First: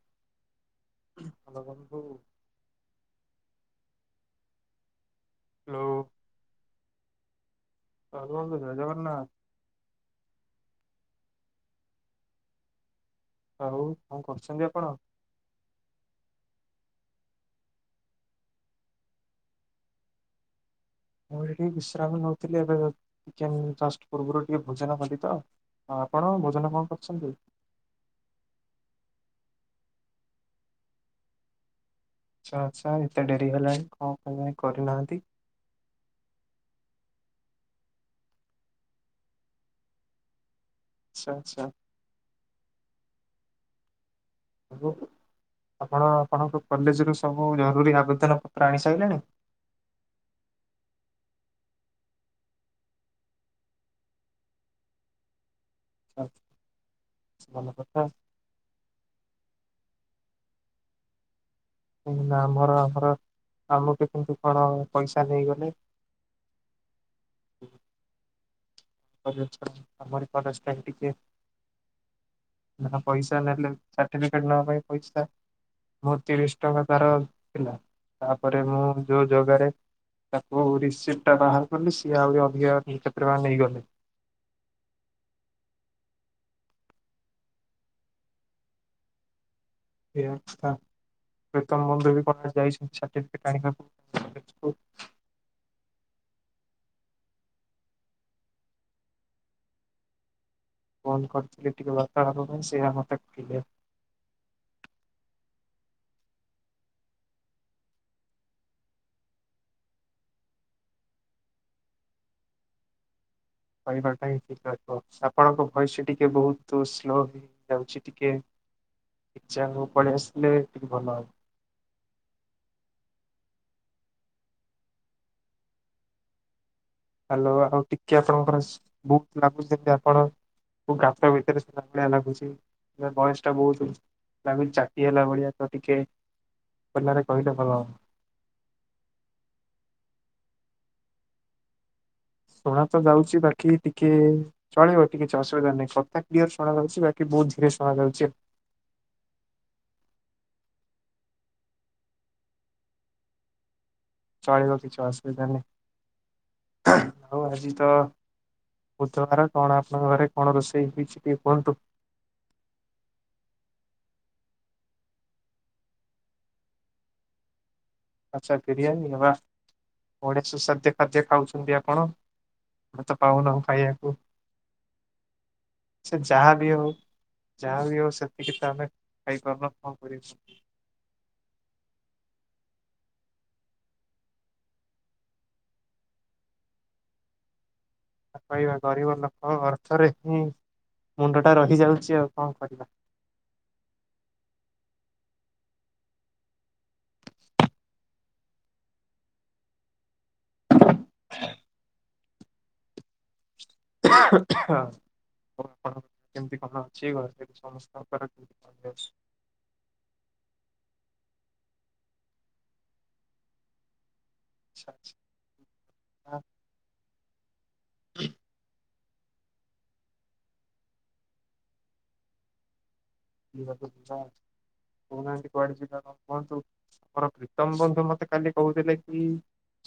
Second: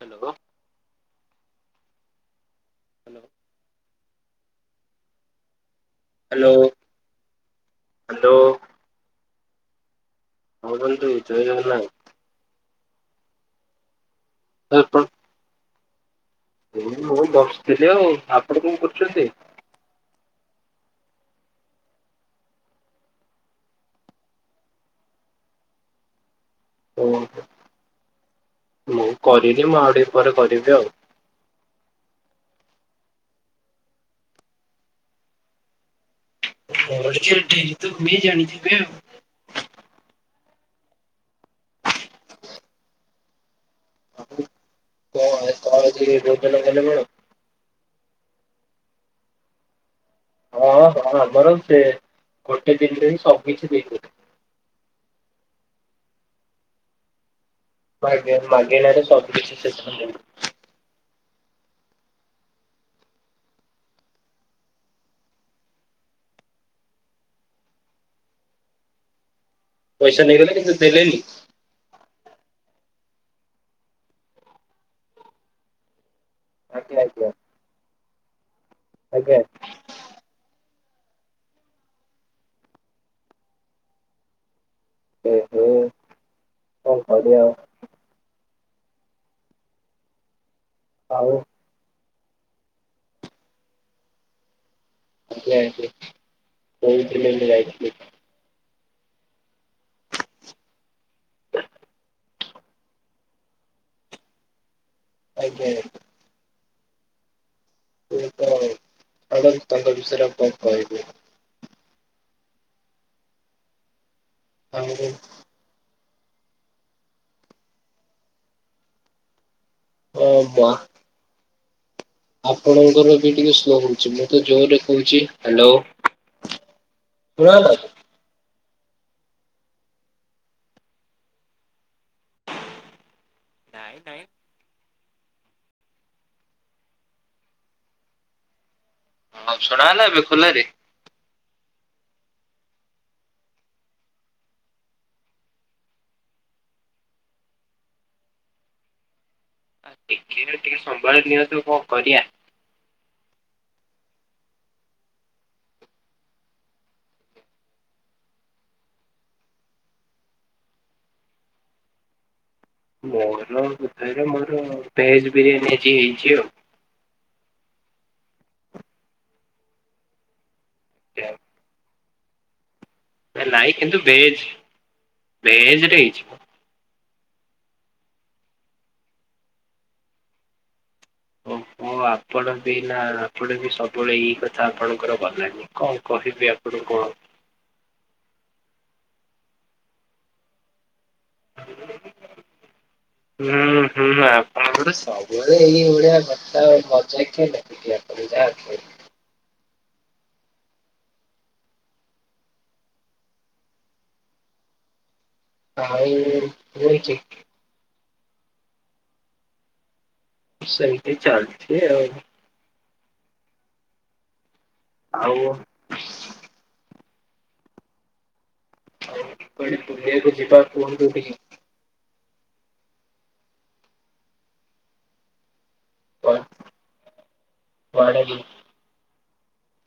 Hello. Hello ବନ୍ଧୁ। Hello. Hello hello. ସାଙ୍ଗମାନେ ଜୟ ଜଗନ୍ନାଥ। ହଁ ବନ୍ଧୁ ଜୟ ଜଗନ୍ନାଥ। ଆଉ କଣ କରୁଚନ୍ତି ଆପଣ? ହଁ ମୁଁ ବସିଥିଲି ଆଉ ଆପଣ କଣ କରୁଚନ୍ତି? ମୁଁ ଏଠି ବିଶ୍ରାମ ନଉଥିଲି ଏବେ ଟିକେ ଜଷ୍ଟ ପୂର୍ବରୁ ଟିକେ ଭୋଜନ କଲି ତ ଆପଣ ଭୋଜନ କଣ ଓହୋ କରିଚନ୍ତି? ଟିକେ ମୁଁ ଆଉଟିକେ ପରେ କରିବି ଆଉ ଆଛା ଆଛା ଏତେ ଡେରି ହେଲାଣି କଣ ପାଇଁ ଏଯାଏଁ କରିନାହାନ୍ତି? [unintelligible] ଜାଣିଥବେ ଆଉ ଆଛା ଆଛା। ଓ କଣ କଣ ଆଜି ଆପଣ ଭୋଜନ ଆପଣଙ୍କ କଲେ କଣ? କଲେଜ ରୁ ସବୁ ଜରୁରୀ ଆବେଦନ ଖାଇ ସଇଲଣି ହଁ ହଁ ବରଂ ସେ ଗୋଟେ ଦିନରେ ହିଁ ସବୁ କିିଛି ଦେଇ ଆଚ୍ଛା ଭଲ କଥା ଆଜ୍ଞା ମାଗେଣାରେ ସବୁ କିଛି [unintelligible] ନା ଆମର ଆମର ଆମକୁ କିନ୍ତୁ କଣ ପଇସା ନେଇଗଲେ। କଲେଜ ଆମରି ପଇସା ନେଇଗଲେ କଲେଜ ଟା କିନ୍ତୁ ଦେଲେନି? ନା ପଇସା ନେଲେ ସାର୍ଟିଫିକେଟ ନବା ପାଇଁ ପଇସା ମୁଁ ତିରିଶ ଟଙ୍କା ଆଜ୍ଞା ତାର ଆଜ୍ଞା ଥିଲା, ତା ପରେ ମୁଁ ଯୋଉ ଆଜ୍ଞା। ଜଗାରେ ତାକୁ ରି ସିଟ ଟା ବାହାର କଲି ସିଏ ଆହୁରି ଅଧିକା କେତେ ଟଙ୍କା ନେଇଗଲେ। ଓ ହୋ କଣ କରିବା। ଓ ଆଛା ଆଉ ପ୍ରୀତମ ବନ୍ଧୁ ବି କଲେଜ ଯାଇଚନ୍ତି ସାଟିଫିକେଟ୍ ଆଣିବାକୁ। [unintelligible] ଯାଇଥିଲି। ବନ୍ଦ କରିଥିଲେ ଟିକେ [unintelligible] ସେଇଆ ମତେ କହିଲେ। [inaudible] ସିଏ ତ ଛାଡ଼ନ୍ତୁ ତାଙ୍କ ବିଷୟରେ ଆଉ କଣ କହିବୁ। କହିବାଟା ହିଁ ଠିକ ଆଉ ରହିବ। ଆପଣଙ୍କ ଭୟସଟା ଟି ବହୁତୁ ସ୍ଲୋ ହେଇ ଯାଉଛି ଟିକେ। ଯାହା ହୋଉ ପଳେଇ ଅ ମ ଆସିଲେ ଟିକେ ଭଲ ହବ। ଆପଣଙ୍କର ବି ଟିକେ ସ୍ଲୋ ହୋଉଚି। ମୁଁ ତ ଜୋରେ କୋହୁଚି ହାଲୋ। ହାଲୋ ଆଉ ଟିକେ ଆପଣଙ୍କର ସ [unintelligible] ଲାଗୁଚି ଯେମିତି ଆପଣ କୋଉ ଗାତ ଭିତରେ ଥିଲା ଭଳିଆ ଲାଗୁଚି। ଭଏସ ଟା ବୋହୁତ୍ ଲାଗୁଚି ଚାଟି ହେଲା ଭଳିଆ ତ ଟିକେ ଖୋଲାରେ କହିଲେ ଭଲ ହବ। ହଁ ଶୁଣା ହେଲା ଏବେ ଖୋଲାରେ? ଶୁଣା ତ ଯାଉଚି ବାକି ଟିକେଚଳିବ ଟିକେ କିଛି ଅସୁବିଧା ନାହିଁ। କଥା କ୍ଳିଅର ଶୁଣା ଯାଉଚି ବାକି ହୁତ୍ ଧୀରେ ଶୁଣାଯାଉଚି। ଆ ଟିକେ ତ ଟିକେ ସମ୍ଭାଳି ନିଅନ୍ତୁ କଣ କରିଆ। ଚଳିବ କିଛି ଅସୁବିଧା ନାହିଁ, ଆଉ ଆଜି ତ ବୁଧବାର, କଣ ଆପଣଙ୍କ ଘରେ କଣ ରୋଷେଇ ହେଇଛି କି କୁହନ୍ତୁ? ମୋର ବୋଧେ, ମୋର ଭେଜ ବିରିୟାନି ଆଜି ହେଇଛି ଆଉ ଆଛା ବିରିୟାନୀ ହେବା, ବଢିଆ ସୁସ୍ୱାଦୁ ଏ, ଖାଦ୍ୟ ଖାଉଛନ୍ତି ଆପଣ। ଆମେ ତ ପାଉନାହୁଁ ନାଇଁ କିନ୍ତୁ ଖାଇବାକୁ, ଭେଜ ଭେଜ ରେ ସେ ହେଇଛି ମ। ଯାହା ବି ହଉ ଯାହା ବିି ହଉ, ସେତିକି ତ ଆମେ ଖାଇ ପାରୁନୁ କଣ କରିବୁ। ହଉ। ହଁ, ଆପଣ ବି ନା ଆପଣ ବି ସବୁବେଳେ ଏଇ କଥା, ଆପଣଙ୍କର ଗଲାନି କଣ କହିବି ଆପଣଙ୍କୁ? [inaudible] କହିବା ଗରିବ ଲୋକଙ୍କ ଅର୍ଥରେ ହିଁ ମୁଣ୍ଡ ଟା ରହି ଯାଉଛି, ଆଉ କଣ କରିବା? ହୁଁ ହୁଁ ଆପଣଙ୍କର ସବୁବେଳେ ଏଇ ଭଳିଆ କଥା ମଜାକିଆ ଲୋକଟି ଆ [inaudible] [inaudible] ଆହଁ ଆହଁ। ଆଉ ନୁହେଁ କି? ଆପଣ [unintelligible] ସେମିତି ଚାଲଛି ଆଉ। ଆଛା ଆଉ ଆଛା। ହଁ ଆଉ କୁଆଡେ ବୁଲିବାକୁ ଯିବା କୁହନ୍ତୁ ଟିକେ। କୁଆଡେ ଯିବା, କହୁ ନାହାନ୍ତି। କୁଆଡେ ଯିବା କ କୁହନ୍ତୁ, ଆମର ପ୍ରୀତମ ବନ୍ଧୁ କୁଆଡେ ମତେ କାଲି କହୁଥିଲେ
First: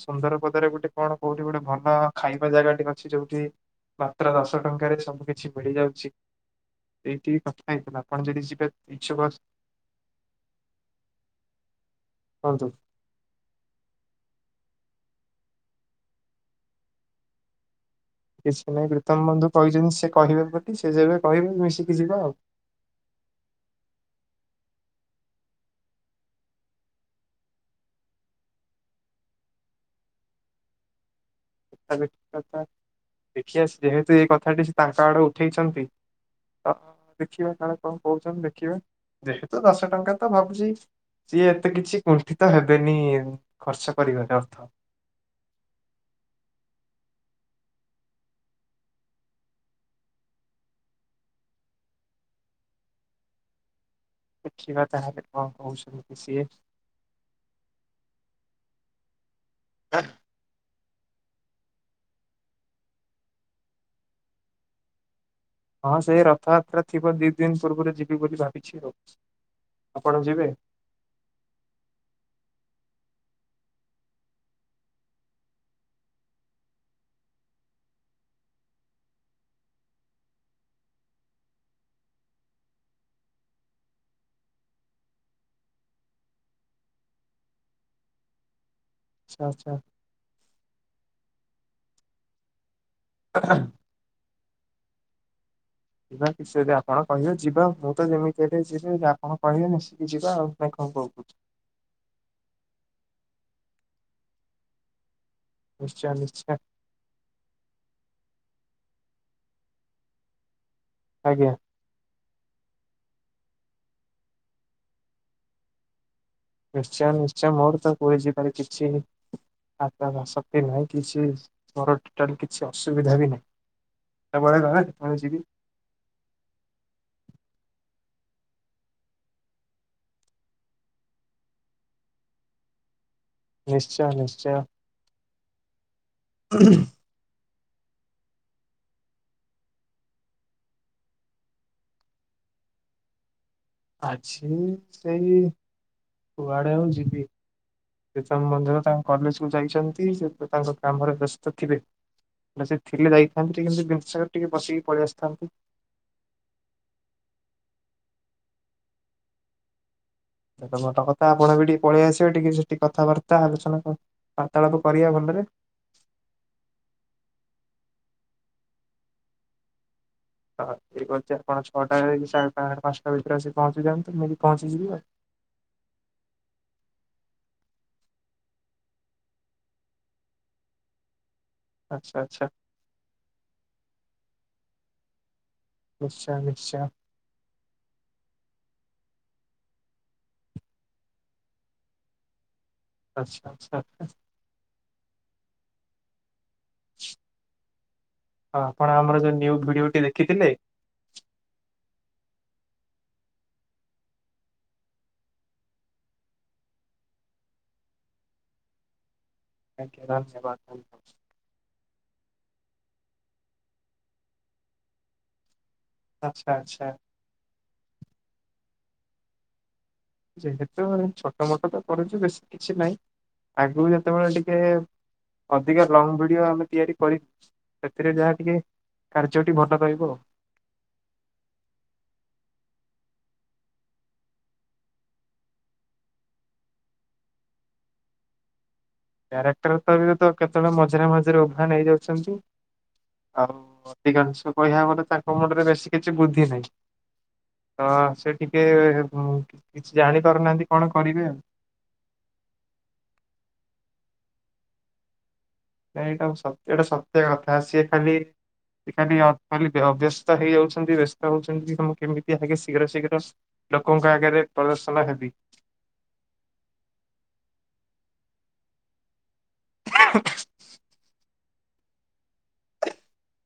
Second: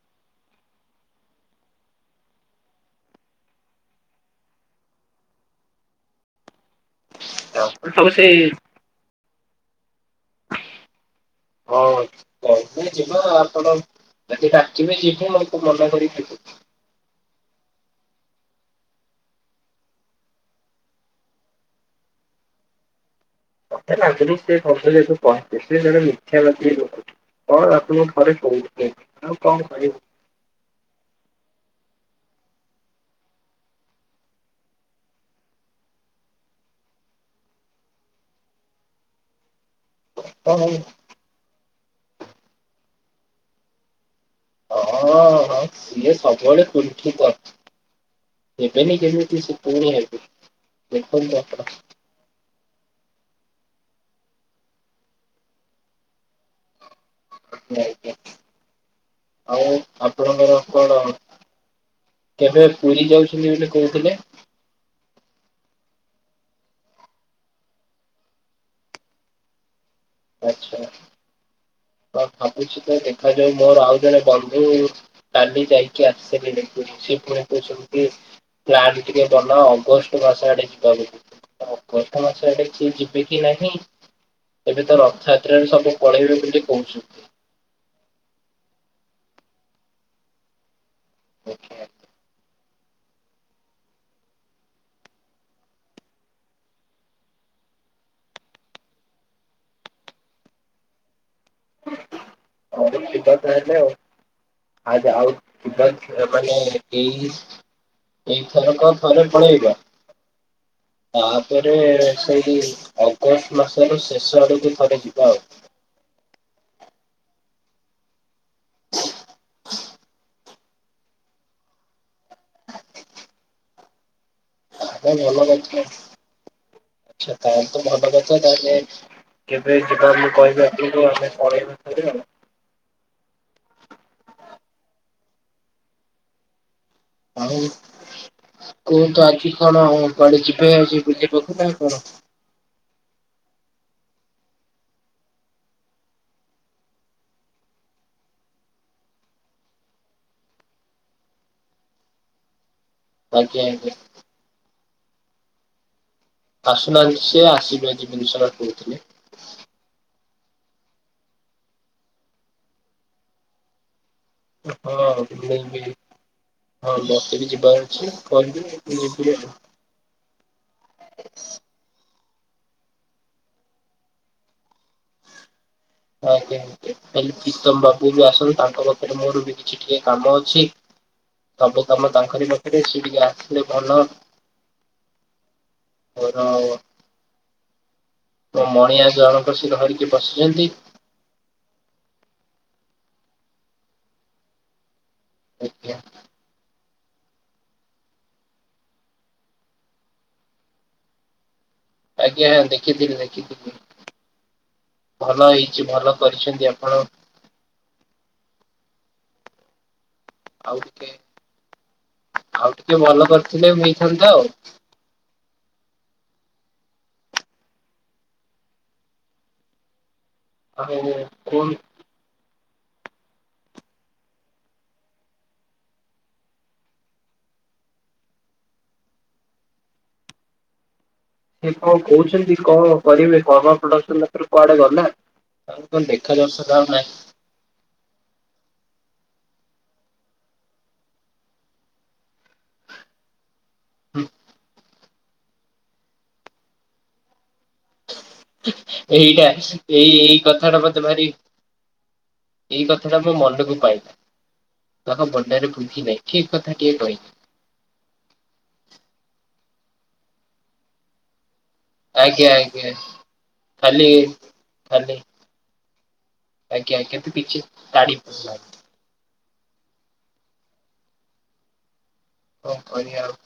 ସୁନ୍ଦର ପଦରେ ଗୋଟେ କଣ କୋଉଠି ଗୋଟେ ଭଲ ଖାଇବା ଜାଗା ଟେ ଅଛି ଯୋଉଠି ମାତ୍ର ଦଶ ଟଙ୍କାରେ ସବୁ କିିଛି ମିଳିଯାଉଛି। ଏଇଠି କଥା ହେଇଥିଲା ସବୁ ଆପଣ ସେଇ ଯଦି ଯିବାକୁ ଇଛୁକ ଅ ହଁ ତ କୁହନ୍ତୁ ଯିବା ଆପଣ ଯଦି ଡା ତୁମେ ଯିବ ମତେ ମନା କରିି [unintelligible] କିଛି ନାହିଁ ପ୍ରୀତମ ବନ୍ଧୁ କହିଛନ୍ତି ସେ କହିବେ ବୋଲି, ସେ ଯେବେ କହିବେ ମିଶିକି ଯିବା ଆଉ। [unintelligible] ସେ ଜଣେ ମିଥ୍ୟା ବ୍ୟକ୍ତି ଅଟନ୍ତି। କଣ ଆପଣ ଥରେ କହୁଥିଲେ, ଆଉ କଣ କହିବି। ଏଟା ବି ଠିକ କଥା ଦେଖିଆସି ଯେହେତୁ ଏଇ କଥା ସେ ତାଙ୍କ ଆଡୁ ଉଠେଇଛନ୍ତି। ତ ଦେଖିବା କାଳେ କଣ କହୁଛଛନ୍ତି ଦେଖିବା, ଦେଖ। ତ ଦଶ ଟଙ୍କା ତ ଭାବୁଛି, ହଁ ସିଏ ଏତେ କିଛି କୁଣ୍ଠିତ ହେବେନି ଖର୍ଚ୍ଚ କରିବାରେ ଅର୍ଥ ହଁ ହଁ ସିଏ ସବୁବେଳେ କୁଣ୍ଠିତ। ଦେବେନି କେମିତି ସେ ପୁଣି ଏବେ, ଦେଖନ୍ତୁ ଆପଣ। ଦେଖିବା ତାହାଲେ କଣ କହୁଛନ୍ତି ସିଏ। ଆଜ୍ଞା ଆଜ୍ଞା ଆଉ ଆପଣଙ୍କର? କଣ କେବେ ପୁରୀ ଯାଉଛନ୍ତି ବୋଲି କହୁଥିଲେ? ହଁ ସେ ରଥଯାତ୍ରା ଥିବା ଦୁଇ ଦିନ ପୂର୍ବରୁ ଯିବି ବୋଲି ଭାବିଛି ଆଉ। ଆପଣ ଯିବେ? ହଁ ଭାବୁଛି ତ ଦେଖାଯାଉ ମୋର ଆଉ ଜଣେ ବନ୍ଧୁ କାଲି ଯାଇକି ଆସିିଲେ ଦେଖୁ ସେ ପୁଣି କହୁଛନ୍ତି ପ୍ଲାନ୍ ଟିକେ ବନା ଅଗଷ୍ଟ ମାସ ଆଡେ ଯିବା ବୋଲି। ଅଗଷ୍ଟ୍ ମାସ ଆଡେ କିଏ ଯିବେ କି ନାହିଁ? ଏବେ ତ ରଥଯାତ୍ରାରେ ସବୁ ପଳେଇବେ ବୋଲି କହୁଛନ୍ତି। ଆଛା ଆଛା। ଆଛା ଆ ଆହଁ ଆହ। ଯିବା କିଛି ଯଦି ଆପଣ କହିବେ ଯିବା ମୁଁ ତ ଯେମିତି ହେଲେ ଯିବି, ଯଦି ଆପଣ କହିବେ ମିଶିକି ଯିବା ଆଉ ନା କଣ୍? କଣ୍ କହୁଚନ୍ତି? ଦସମିନିଟି କଥା ହେଲେ ଆଉ ଆ ଆଉ କିଟ ନିଶ୍ଚୟ ମାନେ ନିଶ୍ଚୟ ଏଇ ଏଥ ରକ [unintelligible] ତମେ ପଳେଇବ ଆଜ୍ଞା ତାପରେ ସେଇ ଅଗଷ୍ଟ ମାସର ଶେଷ ଆଡ଼କୁ ଥରେ ଯିବା ଆଉ। ନିଶ୍ଚୟ ନିଶ୍ଚୟ ମୋର ତ କୁହ ଯିବାରେ କିଛି। ଆତ୍ମର ବାସକ୍ତି ନାହିଁ କିଛିମୋର ଟୋଟାଲେ କିଛି ବିଅସୁବିଧା ବି ନାହିଁ। ସେତେବେଳେ ଗଲେ ସେତେବେଳେ ଯିବି ଭଲଛ ଆଛା ତାେଲେ ତ ଭଲ [unintelligible] ତାହେଲେ କେବେ ଯିବା ମୁଁ କହିବି ଆମେ ପଳେଇବୁିବ। ନିଶ୍ଚୟ ନିଶ୍ଚୟ। ଆଉ। କୁହ୍ନ୍ତୁ ଆଜି କଣ କୁଆଡେ ଯିବେ ଆଜି ବୁଲିବ ପାଖ ନା କଣ? ଆଜି ସେଇ କୁଆଡେ ଆଁଉ ଯିବି। ସେତାଙ୍କ ମନ୍ଦିର ତାଙ୍କ କଲେଜ କୁ ଯାଇଛନ୍ତି ସେ ତାଙ୍କ କାମରେ ବ୍ୟସ୍ତ ଥିବେ। ସେ ଥିଲେ ଯାଇଥାନ୍ତି ଆଜ୍ଞା ଆଜ୍ଞା ଟିକେମତି ଟିକେ ବସିକି ପଳେଇ ଆସିଥାନ୍ତି। ଆସୁନାଜି ସେ ଆସିବେ ଆଜି ବିନଶନା କରୁଥିଲେ। ଏଟ ବଡ କଥା ଆପଣ ବି ଟିକେ ପଳେଇ ଆସିବ ଟିକେ ସେଠିକେ କଥାବାର୍ତ୍ତା ଆଲୋଚନା। ବାର୍ତ୍ତାଳାପ ହଁ କରିବା ଭଲରେ ମି ବି ହଁ ମତେ ବି ଯିବା କଇ ଥି ନିବିଡ଼। ତ ଏ ଠିକ୍ ଅଛି ଆପଣ ଛଅଟା ସାଢେ ପାଞ୍ଚ ପାଞ୍ଚଟା ଭିତରେ ଆସି ପହଞ୍ଚି ଯାଆନ୍ତୁ ମୁଁ ବି ପହଞ୍ଚିଯିବି ଆଉ। [unintelligible] ଆଜ୍ଞା ଆ ଖାଲି କୀତମ ବାବୁ ଜୁ ଆସିଛନ୍ତି ତାଙ୍କ ପାଖରେ ମୋର ବି କିଛି ଟିକେ କାମ ଅଛି। ତମେ ତମ ଆଚ୍ଛା ଆଚ୍ଛା ତାଙ୍କରି ମତରେ ସେ ଟିକେ ଆସିଲେ ଭଲ। ନିଶ୍ଚୟ ମୋର ନିଶ୍ଚୟ। ମୋ ମଣିଆ ଜଣଙ୍କସିି ଧରିକି ବସିଛନ୍ତି। ଆଚ୍ଛା ଆଚ୍ଛା। ଆଜ୍ଞା। ହ ଆପଣ ଆମର ଯୋଉ ନିୟୁ ଭିଡିଓଟି ଦେଖିଥିଲେ? ଆଜ୍ଞା ହଁ ଦେଖିଥିଲି ଦେଖିଥିଲି। ଭଲ ହେଇଛି ଭଲ କରିଛନ୍ତି ଆପଣ ଆଉ ଧନ୍ୟବାଦ। ଟିକେ ଆଉ ଟିକେ ଭଲ କରିଥିଲେ ହୋଇଥାନ୍ତା ଆଉ। ଆଛା ଆଚ୍ଛା। ଯେହେତୁ ଆଉ ଛୋଟ କଣ ମୋଟ ତ କରଛି ବେଶୀ କିଛି ନାହିଁ ଆଗରୁ ଯେତେବେଳେ ଟିକେ ଅଧିକା ଲଙ୍ଗ ଭିଡିଓ ଆମେ ତିଆରି କରି ସେଥିରେ ଯାହା ଟିକେ କାର୍ଯ୍ୟଟି ଭଲ ରହିବ ଆଉ। ସେ ଙ୍କ କହୁଛନ୍ତି କଣ କରିବେ କର୍ମା ପ୍ରଡକ୍ସନ ତାପରେ କୁଆଡେ ଗଲା? ତାଙ୍କ ଦେଖା ଦର୍ଶନ ଆଉ ନାହିଁ। କ୍ୟାରେକ୍ଟର ତ ବି ତ କେତେବେଳେ ମଝିରେ ମଝିରେ ଉଭାନ୍ ହେଇ ଯାଉଛନ୍ତି ଆଉ। ଅଧିକାଂଶ କହିବାକୁ ଗଲେ ତାଙ୍କ ମୁଣ୍ଡରେ ବେଶୀ କିଛି ବୁଦ୍ଧି ନାହିଁ ତ ସେ ଟିକେ ଏଇଟା କିଛି ଏଇ ଜାଣି ଏଇ ପାରୁନାହାନ୍ତି କଥାଟା କଣ ମତେ ଭାରି କରିବେ ଆଉ। ଏଇ କଥା ଟା ମୋ ମନକୁ ପାଇବା ତାଖ। ନ ଏଇଟା ଏଇଟା ସତ୍ୟ କଥା ସିଏ ଖାଲି ସେ ଖାଲି ଖ ଅବ୍ୟସ୍ତ ହେଇଯାଉଛନ୍ତି ବ୍ୟସ୍ତ ହଉଛ ମୁଁ କେମିତି ଆଜ୍ଞା ଆଗେ ଆଜ୍ଞା ଶୀଘ୍ର ଶୀଘ୍ର ଖାଲି ଲୋକଙ୍କ ଆଗରେ ପ୍ରଦର୍ଶନ ଖାଲି ହେବି। ଆଜ୍ଞା ଆଜ୍ଞା ତୁ ପିଛେ ତାଡି ପଲାଗ୍। [unintelligible] ଙ୍କ କରିବା ଆଉ।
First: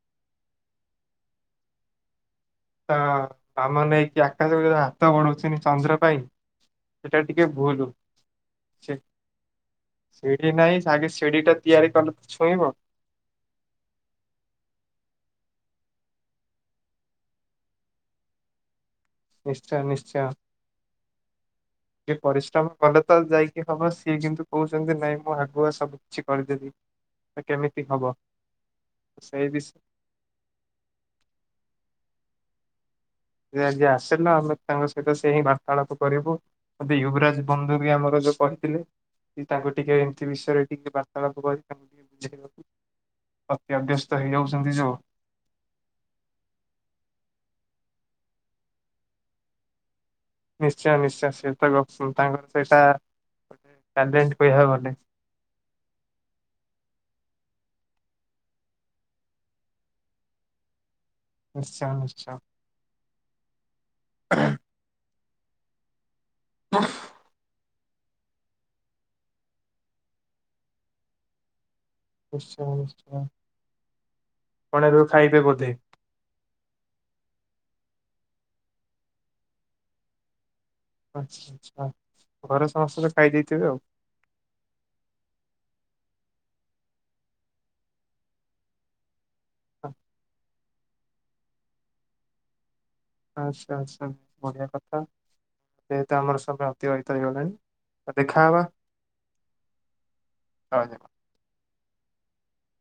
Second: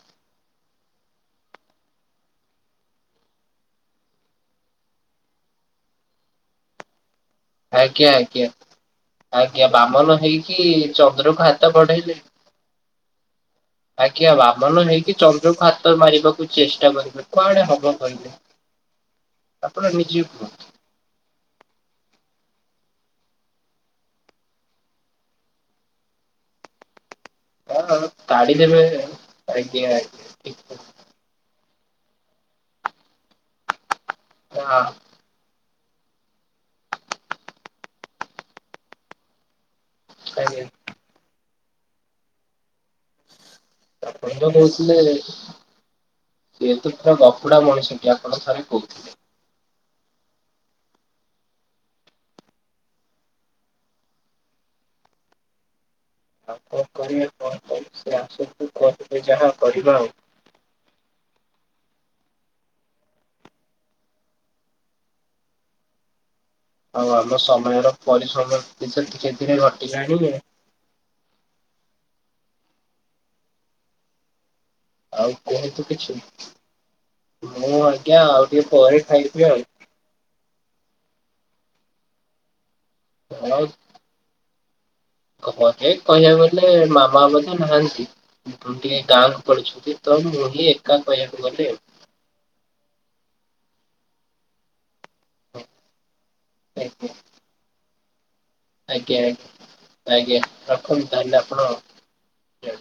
ତ ବାମନ ହେଇକି ଆକାଶକୁ ଯ ହାତ ବଢଉଛନ୍ତି ଚନ୍ଦ୍ର ପାଇଁ। ସେଟା ବି ଟିକେ ଭୁଲୁ ଆଜ୍ଞା ଆଜ୍ଞା। ସେ ଆଜ୍ଞା ବାମନ ଶିଢି ହେଇକି ନାଇଁ ଆଗେ ଚନ୍ଦ୍ରକୁ ଶିଢି ଟା ହାତ ତିଆରି ବଢେଇଲେ। କଲେ ତ ଛୁଇଁବ। ଆଜ୍ଞା ବାମନ ହେଇକି ଚନ୍ଦ୍ରକୁ ହାତର ମାରିବାକୁ ଚେଷ୍ଟା କରିବେ କୁଆଡେ ହବ କହିଲେ। ନିଶ୍ଚୟ ଆପଣ ନିଜେ ନିଶ୍ଚୟ କୁହନ୍ତୁ? ଟିକେ ପରିଶ୍ରମ କଲେ ତ ଯାଇକି ହବ ସିଏ କିନ୍ତୁ କୋହୁଚନ୍ତି ନାଇଁ ମୁଁ ଆଗୁଆ ସବୁ କିଛି କରିଦେବି। ତ କେମିତି ହଁ ହବ ତାଡ଼ି ଦେବେ ସେଇ ବିଷୟ ଆଜ୍ଞା ଆଜ୍ଞା ଠିକ୍ କଥା। ସେ ଆଜି ଆସିଲା ଆମେ ତାଙ୍କ ସହିତ ସେ ହିଁ ବା ର୍ତ୍ତାଳାପ କରିବୁ ମୋତେ ୟୁବରାଜ ବନ୍ଧୁ ବି ଆମର ଯୋଉ କହିଥିଲେ କି ତାଙ୍କୁ ଟିକେ ଏମିତି ଆଜ୍ଞା। ବିଷୟରେ ଟିକେ ବାର୍ତ୍ତାଳାପ କରି [unintelligible] ଆପଣ ଜଉ ହେଇଯାଉଛନ୍ତି ଯୋଉ କହୁଥିଲେ ଯେହେତୁ ପୁରା ଗପୁଡା ମଣିଷଟି ଆପଣ ଥରେ କହୁଥିଲେ। ନିଶ୍ଚୟ ନିଶ୍ଚୟ ସେ ଗପୁସିନ୍ତି ତାଙ୍କର ସେଇଟା ଟ୍ୟାଲେଣ୍ଟ କହିଆକୁ ଗଲେ। ଆଉ କଣ କରିବେ କୁହନ୍ତୁ ସେ ଆସନ୍ତୁ କହିବେ ଯାହା କରିବା ଆଉ। ନିଶ୍ଚୟ ନିଶ୍ଚୟ। ଆଉ ଆମ ସମୟର ପରିଶ୍ରମ କିଛି ଟିକେ ଟିକେ ଘଟିଲାନି ନିଶ୍ଚୟ ନିଶ୍ଚୟ। କଣ ଏବେ ଆଉ ଖାଇବେ ବୋଧେ କୁହନ୍ତୁ କିଛି ମୁଁ ଆ ଆଜ୍ଞା ଆଉ ଟିକେ ପରେ ଖାଇବି ଆଉ। ଆଛା ଆଛା ଘରେ ସମସ୍ତେ ତ ଖାଇ ଦେଇେଇଥିବେ ଆଉ। ଘରେ କହିବାକୁ ଗଲେ ମାମା ମଧ୍ୟ ନାହାନ୍ତି ଟିକେ ଗାଁକୁ କରୁଚନ୍ତି ତ ମୁଁ ହିଁ ଏକା କହିବାକୁ ଗଲେ ଆଉ। ଆଛା ଆଛା ବଢିଆ କଥା ଏବେ ଆମର ସମୟ ଆଜ୍ଞା ଅତିବାହିତ ହେଇଗଲାଣି। ତ ଦେଖାହବା ଆଜ୍ଞା ଆଜ୍ଞା ଆଜ୍ଞା ରଖନ୍ତୁ ତାହଲେ ଆପଣ ଆଉ